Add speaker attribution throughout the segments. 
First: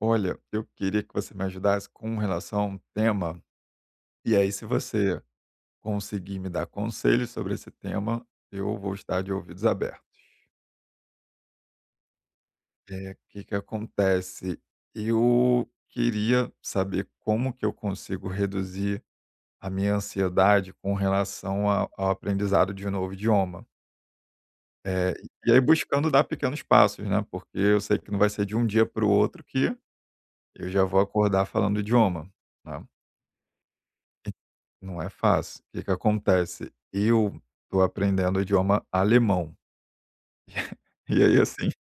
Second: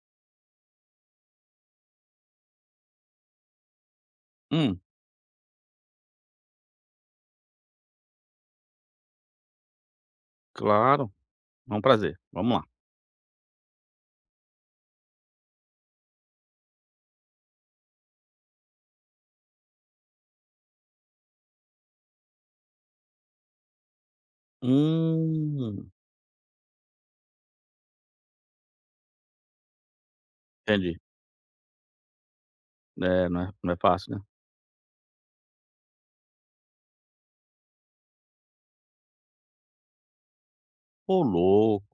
Speaker 1: Olha, eu queria que você me ajudasse com relação a um tema, e aí se
Speaker 2: Hum,
Speaker 1: você conseguir me dar conselhos sobre esse tema, eu vou estar de ouvidos abertos.
Speaker 2: claro, é um prazer. Vamos lá.
Speaker 1: É, o que que acontece? Eu queria saber como que eu consigo reduzir a minha ansiedade com relação a ao aprendizado de um novo idioma. Eh, e aí,
Speaker 2: Hum,
Speaker 1: buscando dar pequenos passos, né, porque eu sei que não vai ser de um dia para o outro que eu já
Speaker 2: entendi.
Speaker 1: vou acordar falando o idioma, né.
Speaker 2: É, não é fácil, né.
Speaker 1: Não é fácil. O que que acontece? Eu tô aprendendo o idioma alemão.
Speaker 2: Ô
Speaker 1: E aí, assim,
Speaker 2: louco,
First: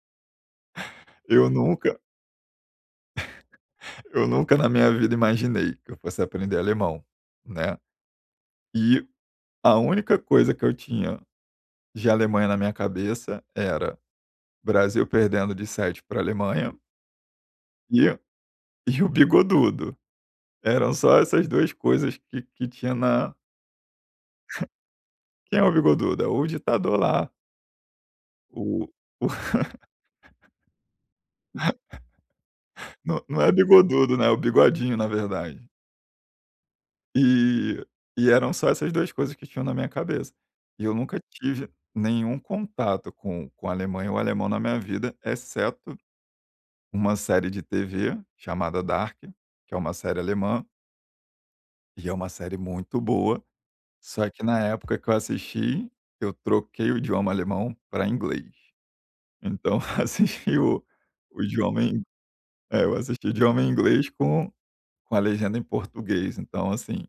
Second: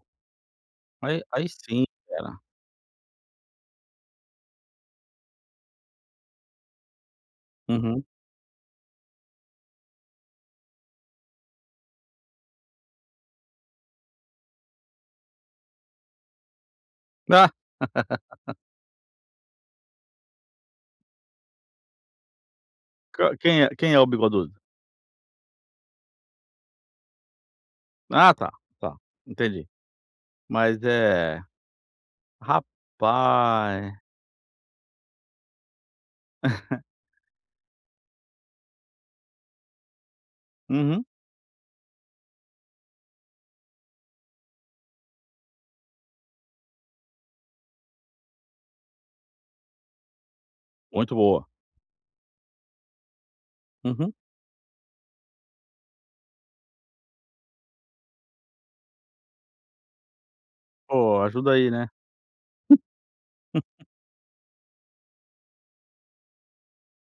Speaker 2: aí
Speaker 1: eu
Speaker 2: sim,
Speaker 1: nunca
Speaker 2: cara.
Speaker 1: eu nunca na minha vida imaginei que eu fosse aprender alemão, né.
Speaker 2: Uhum.
Speaker 1: E a única coisa que eu tinha de Alemanha na minha cabeça era Brasil perdendo de 7 para Alemanha
Speaker 2: Ah,
Speaker 1: e e o Bigodudo. Eram só essas 2 coisas que tinha na.
Speaker 2: q quem é o bigodudo?
Speaker 1: Quem é o Bigodudo? É o ditador lá,
Speaker 2: Ah, tá,
Speaker 1: o
Speaker 2: tá,
Speaker 1: o
Speaker 2: entendi. Mas é
Speaker 1: não não é
Speaker 2: rapaz.
Speaker 1: Bigodudo, né, é o Bigodinho, na verdade. E e eram só essas 2 coisas que tinham na minha cabeça. E eu
Speaker 2: Uhum,
Speaker 1: nunca tive nenhum contato com a Alemanha ou alemão na minha vida, exceto uma série de TV chamada Dark, que é uma série alemã,
Speaker 2: muito boa.
Speaker 1: e é uma série muito boa,
Speaker 2: Uhum.
Speaker 1: só que na época que eu assisti, eu troquei o idioma alemão para inglês. Então assisti o
Speaker 2: Pô,
Speaker 1: o
Speaker 2: ajuda aí,
Speaker 1: idioma
Speaker 2: né.
Speaker 1: em é, eu assisti o idioma em inglês com a legenda em português, então assim.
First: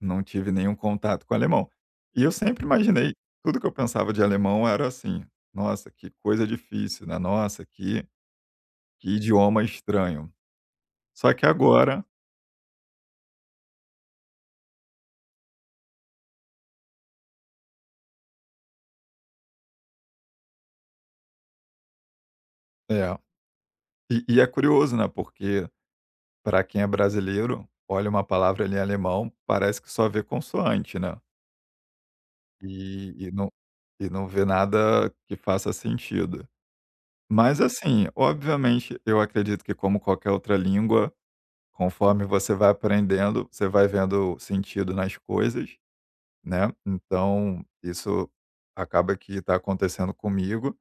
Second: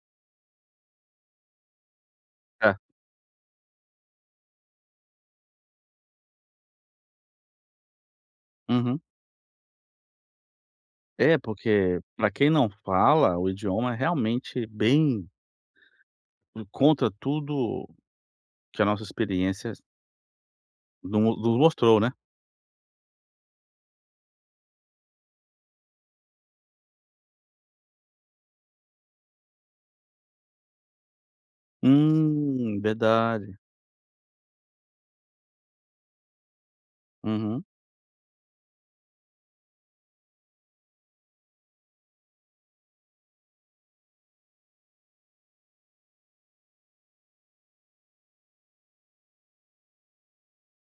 Speaker 1: Não tive nenhum contato com alemão. E eu sempre
Speaker 2: É,
Speaker 1: imaginei, tudo que eu pensava de alemão era assim: "Nossa, que coisa difícil, né? Nossa, que
Speaker 2: uhum.
Speaker 1: que idioma estranho". Só
Speaker 2: É,
Speaker 1: que
Speaker 2: porque
Speaker 1: agora
Speaker 2: pra quem não fala o idioma, é realmente bem contra tudo que a nossa experiência no nos mostrou, né.
Speaker 1: é. E é curioso, né, porque para quem é brasileiro, olha uma palavra ali em alemão, parece que só vê consoante, né? E e não
Speaker 2: Verdade.
Speaker 1: e não vê nada que faça sentido. Mas
Speaker 2: Uhum,
Speaker 1: assim, obviamente, eu acredito que como qualquer outra língua. Conforme você vai aprendendo, você vai vendo sentido nas coisas, né? Então, isso acaba que está acontecendo comigo.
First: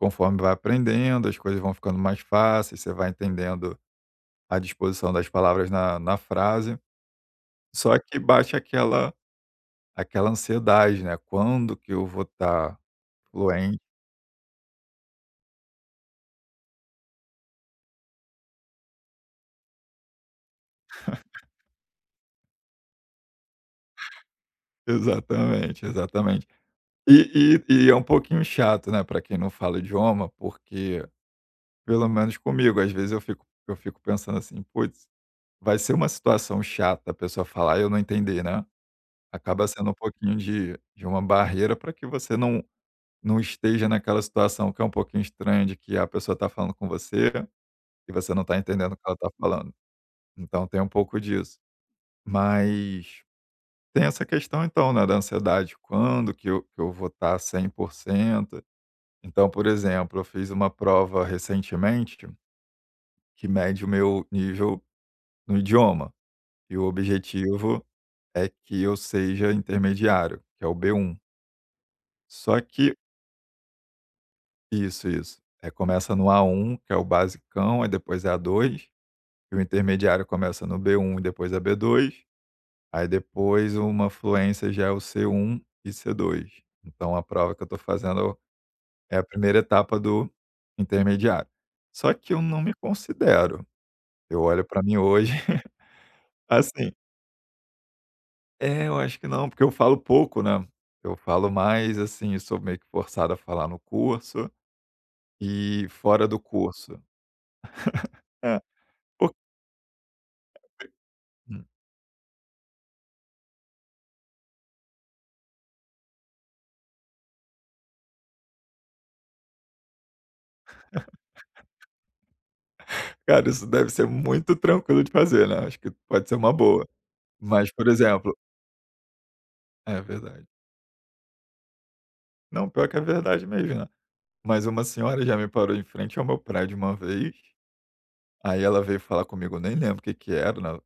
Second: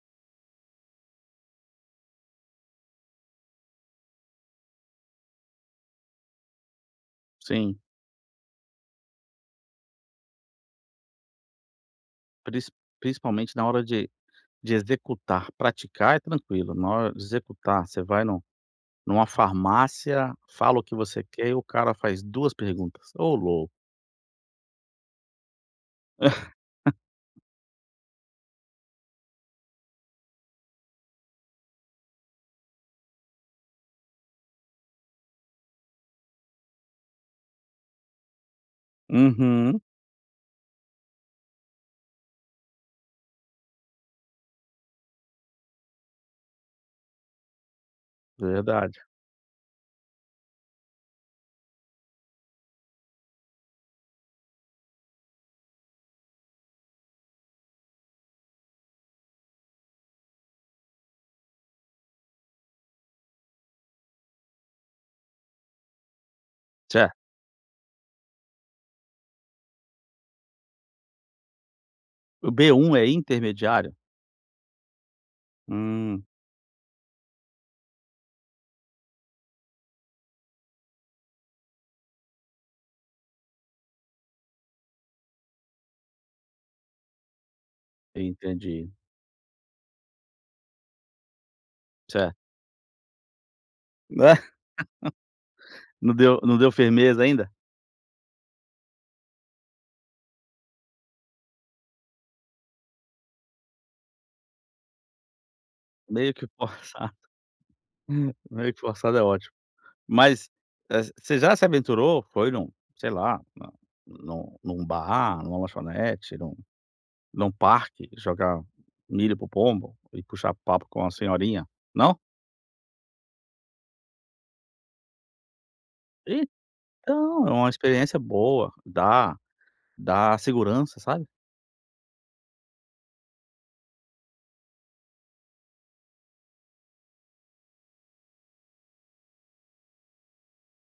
Speaker 1: Conforme vai aprendendo, as coisas vão ficando mais fáceis, você vai entendendo a disposição das palavras na frase.
Speaker 2: sim.
Speaker 1: Só que bate aquela ansiedade, né? Quando que eu vou
Speaker 2: Pris
Speaker 1: estar
Speaker 2: principalmente na
Speaker 1: fluente?
Speaker 2: hora de executar. Praticar é tranquilo, na hora de executar, você vai no numa farmácia, fala o que você quer e o cara faz 2 perguntas. Ô louco.
Speaker 1: Exatamente, exatamente. E é um pouquinho chato, né, para quem não fala o idioma, porque pelo menos comigo, às vezes eu fico pensando assim: "Puts, vai ser uma situação chata a pessoa falar e eu não entender, né". Acaba
Speaker 2: Uhum,
Speaker 1: sendo um pouquinho de uma barreira para que você não não esteja naquela situação que é um pouquinho estranha, de que a pessoa está falando com você e você não está entendendo o
Speaker 2: verdade.
Speaker 1: que ela está falando. Então tem um pouco disso. Mas tem essa questão então, né, da ansiedade, quando que eu vou estar 100%. Então, por exemplo, eu fiz uma prova recentemente que mede o meu nível no idioma. E o
Speaker 2: Certo.
Speaker 1: objetivo é que eu seja intermediário, que é o B1.
Speaker 2: O
Speaker 1: Só
Speaker 2: B1
Speaker 1: que
Speaker 2: é intermediário?
Speaker 1: isso, isso. É, começa
Speaker 2: Hum,
Speaker 1: no A1, que é o basicão, aí depois é A2, e o intermediário começa no B1 e depois é B2, aí depois uma fluência já é o C1 e C2. Então a prova que eu estou fazendo
Speaker 2: entendi.
Speaker 1: é a primeira etapa do intermediário. Só que
Speaker 2: Certo.
Speaker 1: eu não me considero.
Speaker 2: Né,
Speaker 1: Eu olho para mim hoje
Speaker 2: não deu
Speaker 1: assim.
Speaker 2: firmeza ainda?
Speaker 1: É, eu acho que não, porque eu falo pouco, né. Eu falo mais, assim, eu sou meio que forçado a falar no curso e fora
Speaker 2: Meio
Speaker 1: do
Speaker 2: que
Speaker 1: curso.
Speaker 2: forçado,
Speaker 1: É,
Speaker 2: meio que forçado é
Speaker 1: por
Speaker 2: ótimo. Mas, você já se
Speaker 1: hum.
Speaker 2: aventurou? Foi num, sei lá, na num num bar, numa lanchonete, num parque, jogar milho pro o pombo e puxar papo com a senhorinha? Não?
Speaker 1: Cara, isso deve ser muito tranquilo de fazer, né, acho que pode ser uma boa.
Speaker 2: Então, é uma
Speaker 1: Mas, por
Speaker 2: experiência
Speaker 1: exemplo,
Speaker 2: boa, dá
Speaker 1: é
Speaker 2: dá
Speaker 1: verdade.
Speaker 2: segurança, sabe.
Speaker 1: Não, pior que é verdade mesmo, né. Mas uma senhora já me parou em frente ao meu prédio uma vez, aí ela veio falar comigo, eu nem lembro o que que era, né.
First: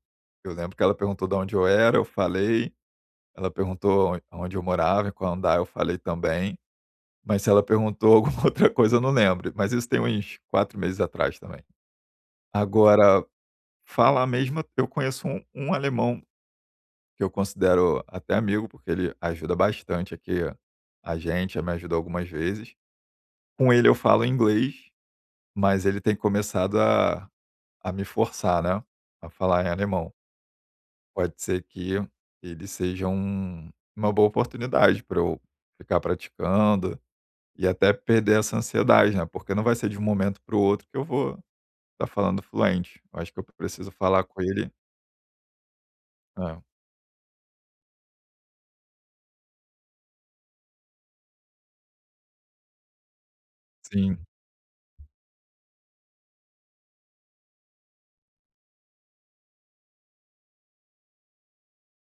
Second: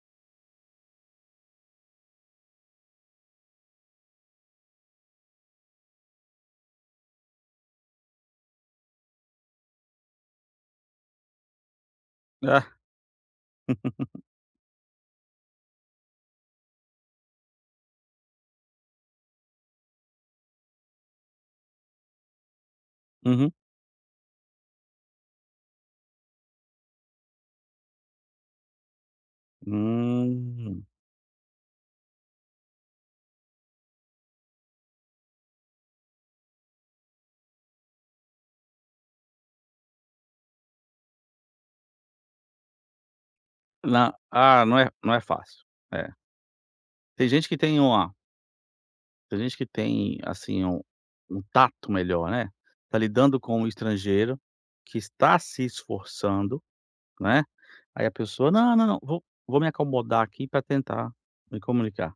Speaker 1: Eu lembro que ela perguntou de onde eu era, eu falei. Ela perguntou aonde eu morava, em qual andar, eu falei também. Mas se ela perguntou alguma outra coisa, eu não lembro, mas isso tem uns 4 meses atrás também.
Speaker 2: É.
Speaker 1: Agora, falar mesmo, eu conheço um alemão que eu considero até amigo, porque ele ajuda bastante aqui a gente, já me ajudou algumas vezes.
Speaker 2: Uhum.
Speaker 1: Com ele eu falo inglês, mas ele tem começado a me forçar, né, a falar em alemão.
Speaker 2: Hum.
Speaker 1: Pode ser que ele seja uma boa oportunidade para eu ficar praticando. E até perder essa ansiedade, né, porque não vai ser de um momento para o outro que eu vou estar falando fluente. Eu acho que eu preciso
Speaker 2: Na
Speaker 1: falar com
Speaker 2: ah,
Speaker 1: ele.
Speaker 2: não é não é fácil. É.
Speaker 1: É,
Speaker 2: Tem gente que tem uma, tem gente que tem, assim, um tato melhor, né. Tá lidando com um
Speaker 1: sim,
Speaker 2: estrangeiro que está se esforçando. Né, aí a pessoa: "Não, não, não, vou me acomodar aqui para tentar me comunicar".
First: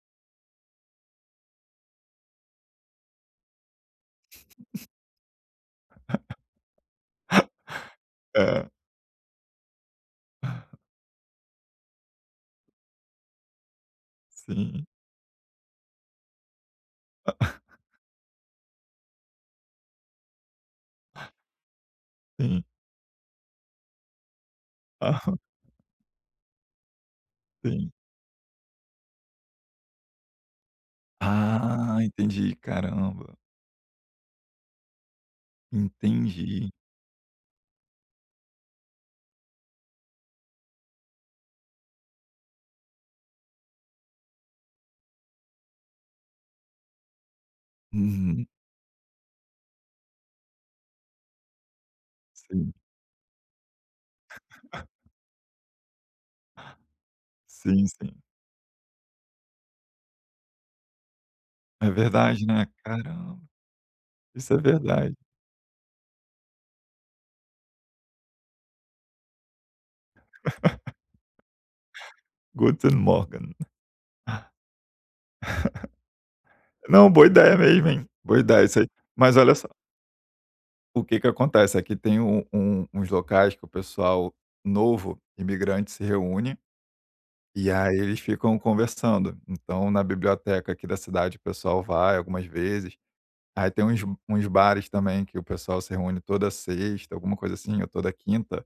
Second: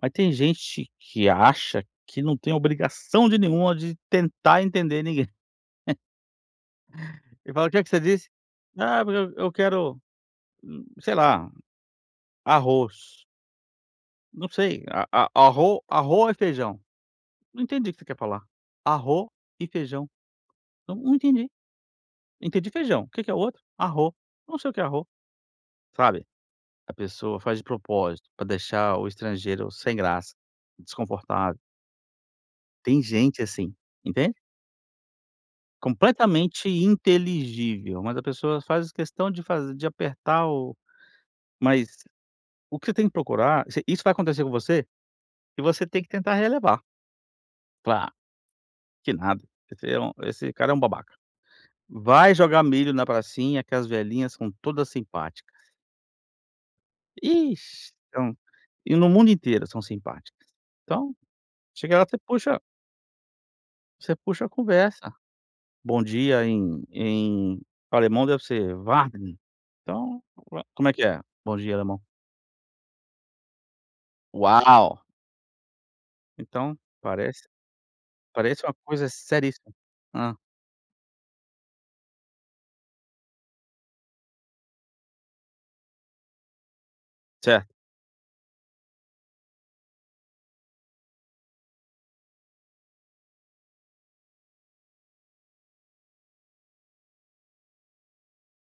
Speaker 2: Mas tem gente que acha que não tem obrigação de nenhuma de tentar entender ninguém. Ele fala: "O que é que você disse?".
Speaker 1: é,
Speaker 2: "Ah, porque eu quero, sei lá, arroz". Não
Speaker 1: sim,
Speaker 2: sei, a arro e feijão. Não entendi o que você quer falar. Arro e feijão. Não, não entendi.
Speaker 1: sim.
Speaker 2: Entendi feijão. O que que é o outro? Arro. Não sei o que é arro,
Speaker 1: Aham,
Speaker 2: sabe? A pessoa faz de
Speaker 1: sim.
Speaker 2: propósito para deixar o estrangeiro sem graça, desconfortável.
Speaker 1: Ah, entendi,
Speaker 2: Tem
Speaker 1: caramba.
Speaker 2: gente assim, entende? Completamente
Speaker 1: Entendi.
Speaker 2: inteligível, mas a pessoa faz questão de fazer, de apertar o mas o que você tem que procurar se isso vai acontecer com você, e você tem que tentar relevar. Falar: "Ah,
Speaker 1: Uhum.
Speaker 2: que nada, esse cara é um babaca". Vai jogar
Speaker 1: Sim,
Speaker 2: milho na pracinha que as velhinhas são todas simpáticas.
Speaker 1: sim,
Speaker 2: Ixe,
Speaker 1: sim.
Speaker 2: são e no mundo inteiro são simpáticas. Então,
Speaker 1: É
Speaker 2: chega lá você
Speaker 1: verdade,
Speaker 2: puxa,
Speaker 1: né. Caramba,
Speaker 2: você puxa a
Speaker 1: isso é
Speaker 2: conversa.
Speaker 1: verdade.
Speaker 2: Bom dia em alemão deve ser Warten. Então, ué, como é que é? Bom dia alemão.
Speaker 1: Guten Morgen.
Speaker 2: Uau! Então
Speaker 1: Não, boa
Speaker 2: parece
Speaker 1: ideia mesmo, hein. Boa
Speaker 2: parece
Speaker 1: ideia
Speaker 2: uma
Speaker 1: isso aí.
Speaker 2: coisa
Speaker 1: Mas olha só.
Speaker 2: seríssima. Ah,
Speaker 1: O que que acontece? Aqui tem uns locais que o pessoal novo, imigrante, se reúne, e
Speaker 2: certo.
Speaker 1: aí eles ficam conversando. Então, na biblioteca aqui da cidade, o pessoal vai algumas vezes. Aí tem uns bares também que o pessoal se reúne toda sexta, alguma coisa assim, ou toda quinta.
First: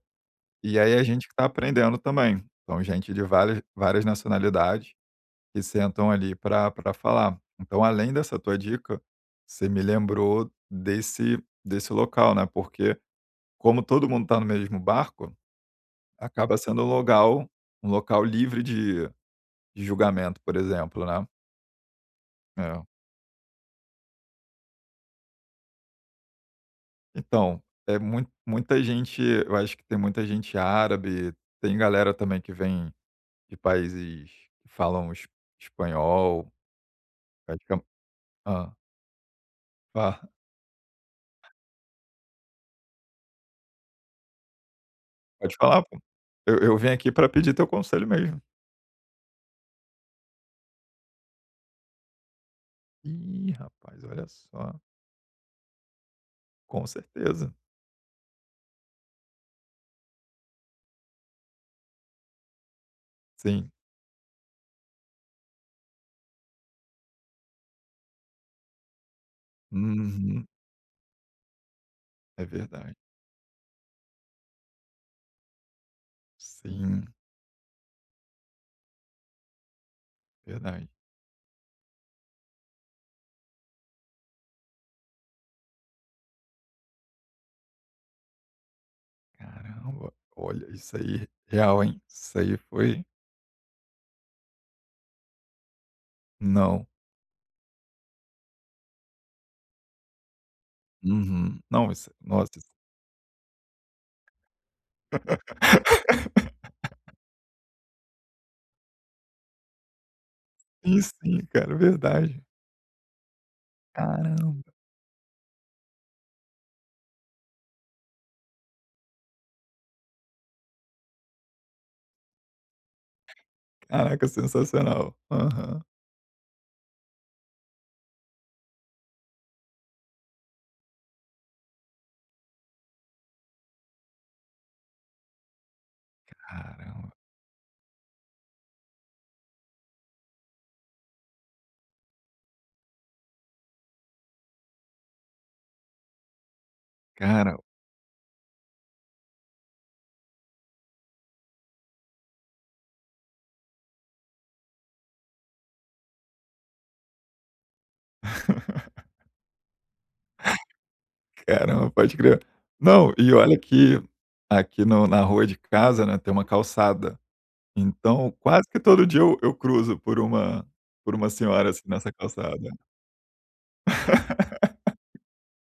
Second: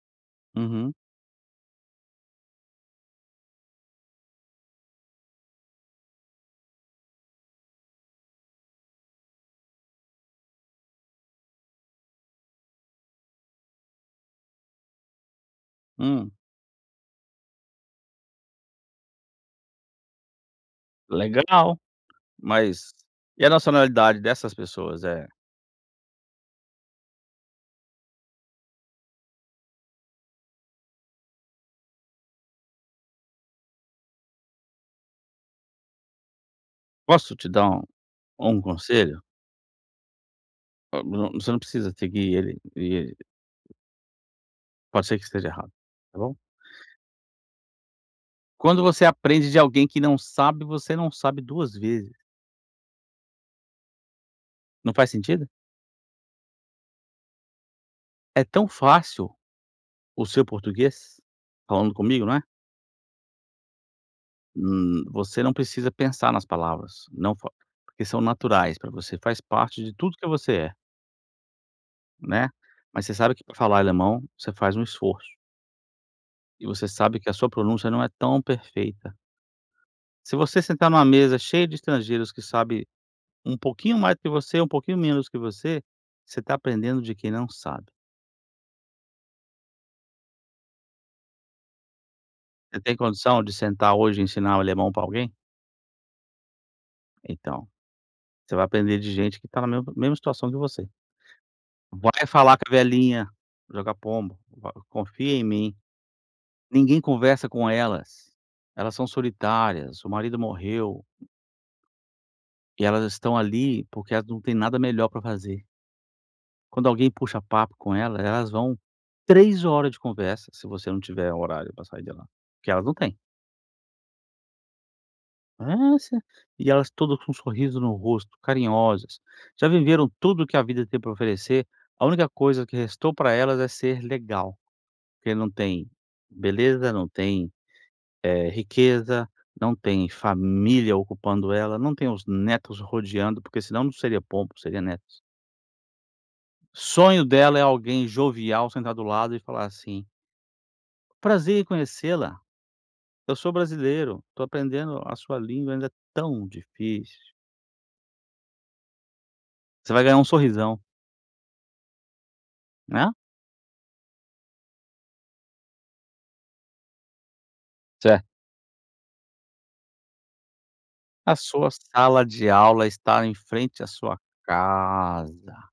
Speaker 1: E aí
Speaker 2: Uhum.
Speaker 1: a gente que tá aprendendo também. Então, gente de várias nacionalidades que sentam ali para pra falar. Então, além dessa tua dica, você me lembrou desse local, né, porque como todo mundo está no mesmo barco,
Speaker 2: Hum,
Speaker 1: acaba sendo um local livre de julgamento, por exemplo, né.
Speaker 2: legal,
Speaker 1: É.
Speaker 2: mas e a nacionalidade dessas pessoas é...
Speaker 1: Então, é muita gente, eu acho que tem muita gente árabe, tem galera também que vem de países que falam es espanhol,
Speaker 2: Posso te dar um
Speaker 1: praticam.
Speaker 2: um
Speaker 1: Hã,
Speaker 2: conselho?
Speaker 1: fa
Speaker 2: Ah, não- Você não precisa seguir ele, e pode ser que esteja
Speaker 1: Pode
Speaker 2: errado,
Speaker 1: falar, pô.
Speaker 2: tá bom?
Speaker 1: Eu vim aqui para pedir teu conselho mesmo.
Speaker 2: Quando você aprende de alguém que não sabe, você não sabe 2 vezes.
Speaker 1: Ih, rapaz, olha só.
Speaker 2: Não faz sentido?
Speaker 1: Com certeza.
Speaker 2: É tão fácil. O seu português, falando comigo, não é?
Speaker 1: Sim.
Speaker 2: Você não precisa pensar nas palavras, não fa porque são naturais para você, faz parte de tudo que
Speaker 1: Uhum.
Speaker 2: você é,
Speaker 1: É
Speaker 2: né.
Speaker 1: verdade.
Speaker 2: Mas você sabe que para falar alemão, você faz um esforço, e você
Speaker 1: Sim,
Speaker 2: sabe que a sua pronúncia não é tão perfeita. Se você
Speaker 1: verdade.
Speaker 2: sentar numa mesa cheia de estrangeiros que sabe um pouquinho mais do que você, um pouquinho menos que você, você está aprendendo de quem não sabe.
Speaker 1: Caramba, olha, isso aí, real, hein? Isso aí
Speaker 2: Você tem
Speaker 1: foi
Speaker 2: condição de sentar hoje e ensinar alemão para alguém?
Speaker 1: não.
Speaker 2: Então, você vai aprender de gente que está na mesma situação que você.
Speaker 1: Uhum. Não, isso
Speaker 2: Vai
Speaker 1: nossa,
Speaker 2: falar com
Speaker 1: isso.
Speaker 2: a velhinha, joga pombo, va confia em mim. Ninguém conversa com elas. Elas são solitárias, o marido
Speaker 1: Sim,
Speaker 2: morreu
Speaker 1: sim, cara, é verdade.
Speaker 2: e elas estão ali porque elas não têm
Speaker 1: Caramba.
Speaker 2: nada melhor para fazer. Quando alguém puxa papo com elas, elas vão 3 horas de conversa, se você não tiver horário para sair de lá, que elas não têm.
Speaker 1: Caraca, sensacional. Aham.
Speaker 2: Nossa, e elas todas com um sorriso no rosto, carinhosas. Já viveram tudo o que a vida tem para oferecer, a única coisa que restou para elas é ser legal. Porque não tem beleza, não
Speaker 1: Caramba,
Speaker 2: tem, riqueza, não tem família ocupando ela, não tem os netos rodeando, porque senão não seria pombo, seria netos. Sonho
Speaker 1: cara.
Speaker 2: dela é alguém jovial sentar do lado e falar assim: "Prazer em conhecê-la, eu sou brasileiro, estou aprendendo a sua língua, ainda é tão difícil". Você vai ganhar um sorrisão,
Speaker 1: Caramba, pode crer.
Speaker 2: né?
Speaker 1: Não, e olha que aqui no na rua de casa, né, tem uma calçada, então
Speaker 2: Certo.
Speaker 1: quase que todo dia eu cruzo por uma
Speaker 2: A sua
Speaker 1: senhora, assim, nessa
Speaker 2: sala de
Speaker 1: calçada.
Speaker 2: aula está em frente à sua casa.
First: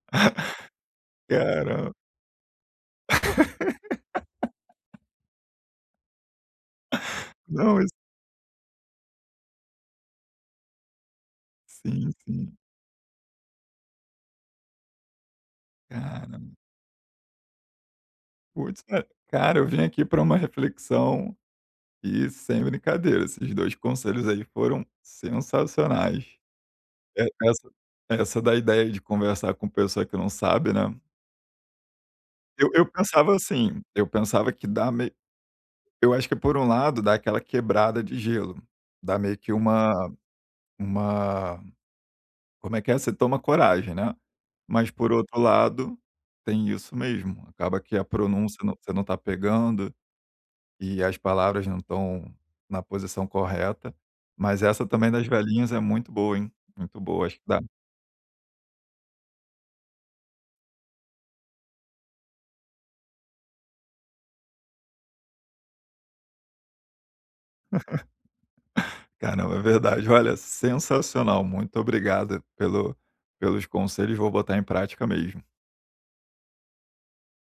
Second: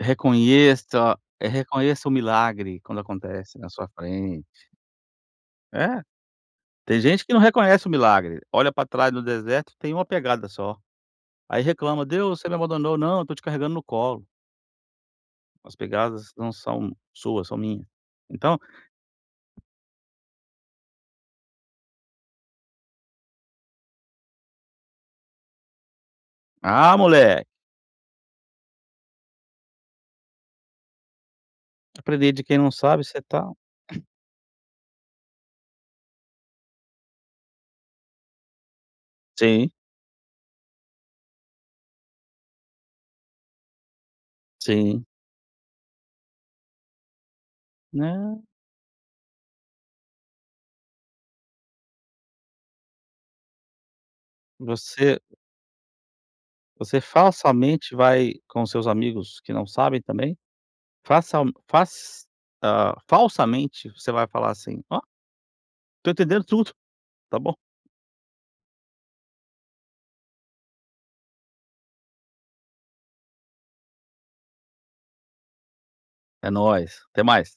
Speaker 1: Caramba.
Speaker 2: Reconheça o milagre quando acontece na sua frente. É, tem gente que não
Speaker 1: Não,
Speaker 2: reconhece
Speaker 1: isso
Speaker 2: o milagre, olha para trás no deserto, tem uma pegada só. Aí reclama:
Speaker 1: sim,
Speaker 2: "Deus, você me
Speaker 1: sim.
Speaker 2: abandonou". "Não, eu tô te carregando no colo, as pegadas
Speaker 1: Caramba.
Speaker 2: não são suas, são minhas". Então:
Speaker 1: Putz, é, cara, eu vim aqui para uma reflexão e sem brincadeira, esses 2 conselhos aí foram sensacionais.
Speaker 2: "Ah,
Speaker 1: E
Speaker 2: moleque,
Speaker 1: essa da ideia de conversar com pessoa que não sabe, né.
Speaker 2: aprender de quem
Speaker 1: Eu
Speaker 2: não
Speaker 1: eu
Speaker 2: sabe, você
Speaker 1: pensava
Speaker 2: tá".
Speaker 1: assim, eu pensava que dá meio. Eu acho que por um lado dá aquela quebrada de gelo, dá meio que
Speaker 2: Sim,
Speaker 1: uma como é que é? Você toma coragem, né. Mas
Speaker 2: sim.
Speaker 1: por outro lado, tem isso mesmo, acaba que a
Speaker 2: Né,
Speaker 1: pronúncia não você não tá pegando. E as palavras não estão na posição correta, mas essa também
Speaker 2: você
Speaker 1: das velhinhas é muito boa, hein, muito
Speaker 2: você
Speaker 1: boa, acho que dá
Speaker 2: falsamente vai com os seus amigos que não sabem também, façal fas falsamente você vai falar assim: "Ó, tô entendendo tudo, tá bom".
Speaker 1: caramba, é verdade. Olha, sensacional, muito obrigado pelos conselhos, vou botar em prática mesmo.
Speaker 2: É nóis, até mais.